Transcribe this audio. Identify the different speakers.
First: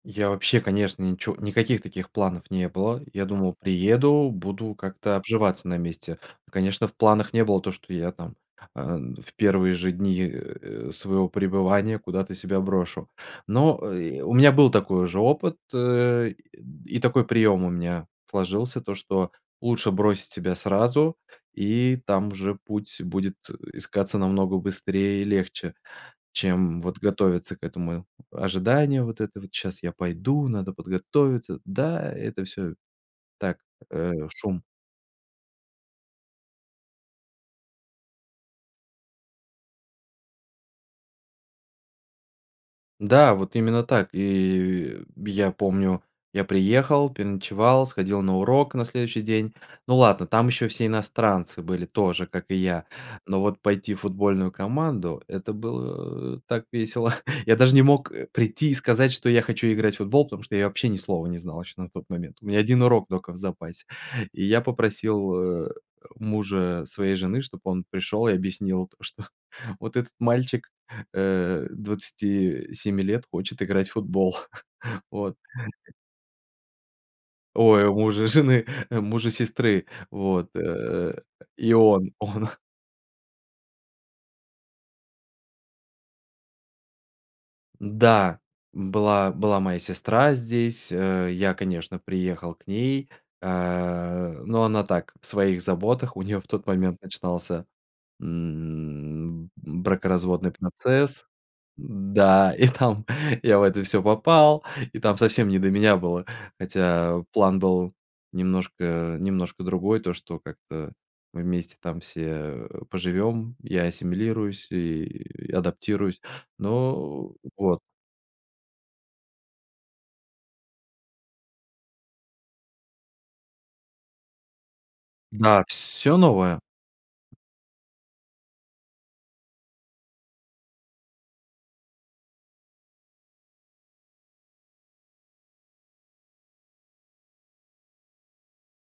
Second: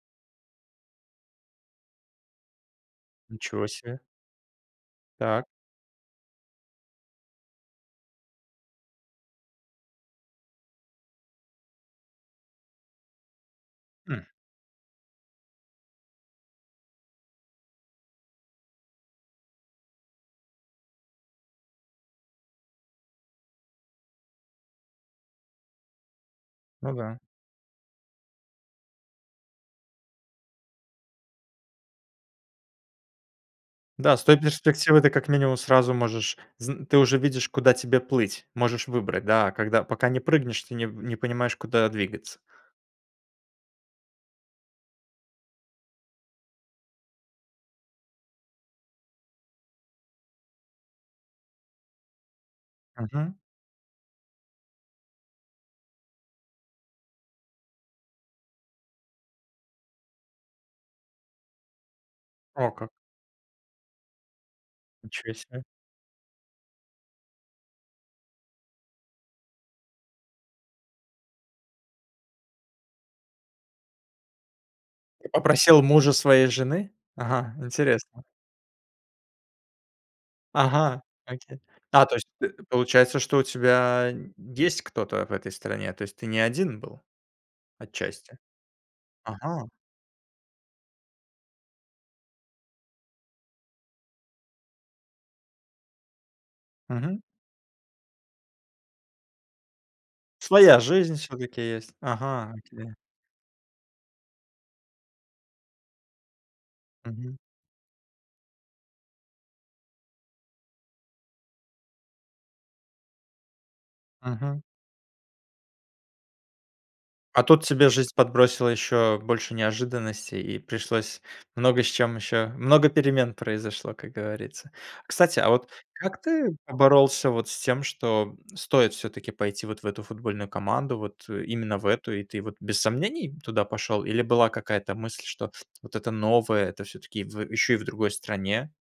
Speaker 1: Я вообще, конечно, ничего никаких таких планов не было. Я думал,
Speaker 2: Ничего себе.
Speaker 1: приеду, буду как-то
Speaker 2: Так.
Speaker 1: обживаться на месте. Ну, конечно, в планах не было то, что я там, э, в первые же дни, э, своего пребывания куда-то себя брошу. Но, э,
Speaker 2: М.
Speaker 1: у меня был такой уже опыт, э, и такой прием у меня сложился, то, что лучше бросить себя сразу, и там уже путь будет, э, искаться намного быстрее и легче, чем
Speaker 2: Ну
Speaker 1: вот
Speaker 2: да.
Speaker 1: готовиться к этому. Ожидание вот это вот: "Сейчас я пойду, надо подготовиться". Да, это всё так, э,
Speaker 2: Да с той
Speaker 1: шум.
Speaker 2: перспективы ты как минимум сразу можешь зн ты уже видишь, куда тебе плыть. Можешь выбрать, да, а когда пока не прыгнешь, ты не не понимаешь, куда двигаться.
Speaker 1: Да, вот именно так. И я помню, я приехал, переночевал, сходил на урок на следующий день. Ну ладно, там еще все иностранцы были тоже, как и я,
Speaker 2: Мгм.
Speaker 1: но вот пойти в футбольную команду- это было так весело. Я даже не мог, э, прийти и сказать, что я хочу играть в футбол, потому что я вообще ни слова не знал еще на тот момент. У меня
Speaker 2: О,
Speaker 1: 1
Speaker 2: как!
Speaker 1: урок только в запасе. И я попросил,
Speaker 2: Ничего себе.
Speaker 1: э, мужа своей жены, чтобы он пришёл и объяснил то, что вот этот мальчик, э, 27 лет хочет играть в футбол.
Speaker 2: Ты
Speaker 1: Вот.
Speaker 2: попросил мужа своей жены? Ага,
Speaker 1: Ой,
Speaker 2: интересно.
Speaker 1: мужа жены, э, мужа сестры. Вот,
Speaker 2: Ага,
Speaker 1: э.
Speaker 2: окей.
Speaker 1: И
Speaker 2: Да,
Speaker 1: он
Speaker 2: то есть
Speaker 1: он
Speaker 2: ты, получается, что у тебя есть кто-то в этой стране, то есть ты не один был отчасти?
Speaker 1: Да, была была
Speaker 2: Ага.
Speaker 1: моя сестра здесь. Э, я, конечно, приехал к ней, а, но она так, в своих заботах. У неё в тот момент
Speaker 2: Мгм.
Speaker 1: начинался, м, бракоразводный
Speaker 2: Своя жизнь
Speaker 1: процесс.
Speaker 2: все-таки есть.
Speaker 1: Да,
Speaker 2: Ага.
Speaker 1: и
Speaker 2: Окей.
Speaker 1: там я в это всё попал, и там совсем не до меня было. Хотя
Speaker 2: Мгм.
Speaker 1: план был немножко немножко другой, то что как-то мы вместе там все, э, поживем, я
Speaker 2: Мгм.
Speaker 1: ассимилируюсь и адаптируюсь. Но.
Speaker 2: А тут
Speaker 1: Вот.
Speaker 2: тебе жизнь подбросила еще больше неожиданностей, и пришлось много с чем еще, много перемен произошло, как говорится. Кстати, а
Speaker 1: Да,
Speaker 2: вот
Speaker 1: всё
Speaker 2: как ты
Speaker 1: новое.
Speaker 2: боролся вот с тем, что стоит все-таки пойти вот в эту футбольную команду, вот, э, именно в эту, и ты вот без сомнений туда пошел, или была какая-то мысль, что вот это новое- это все-таки в, э, еще и в другой стране?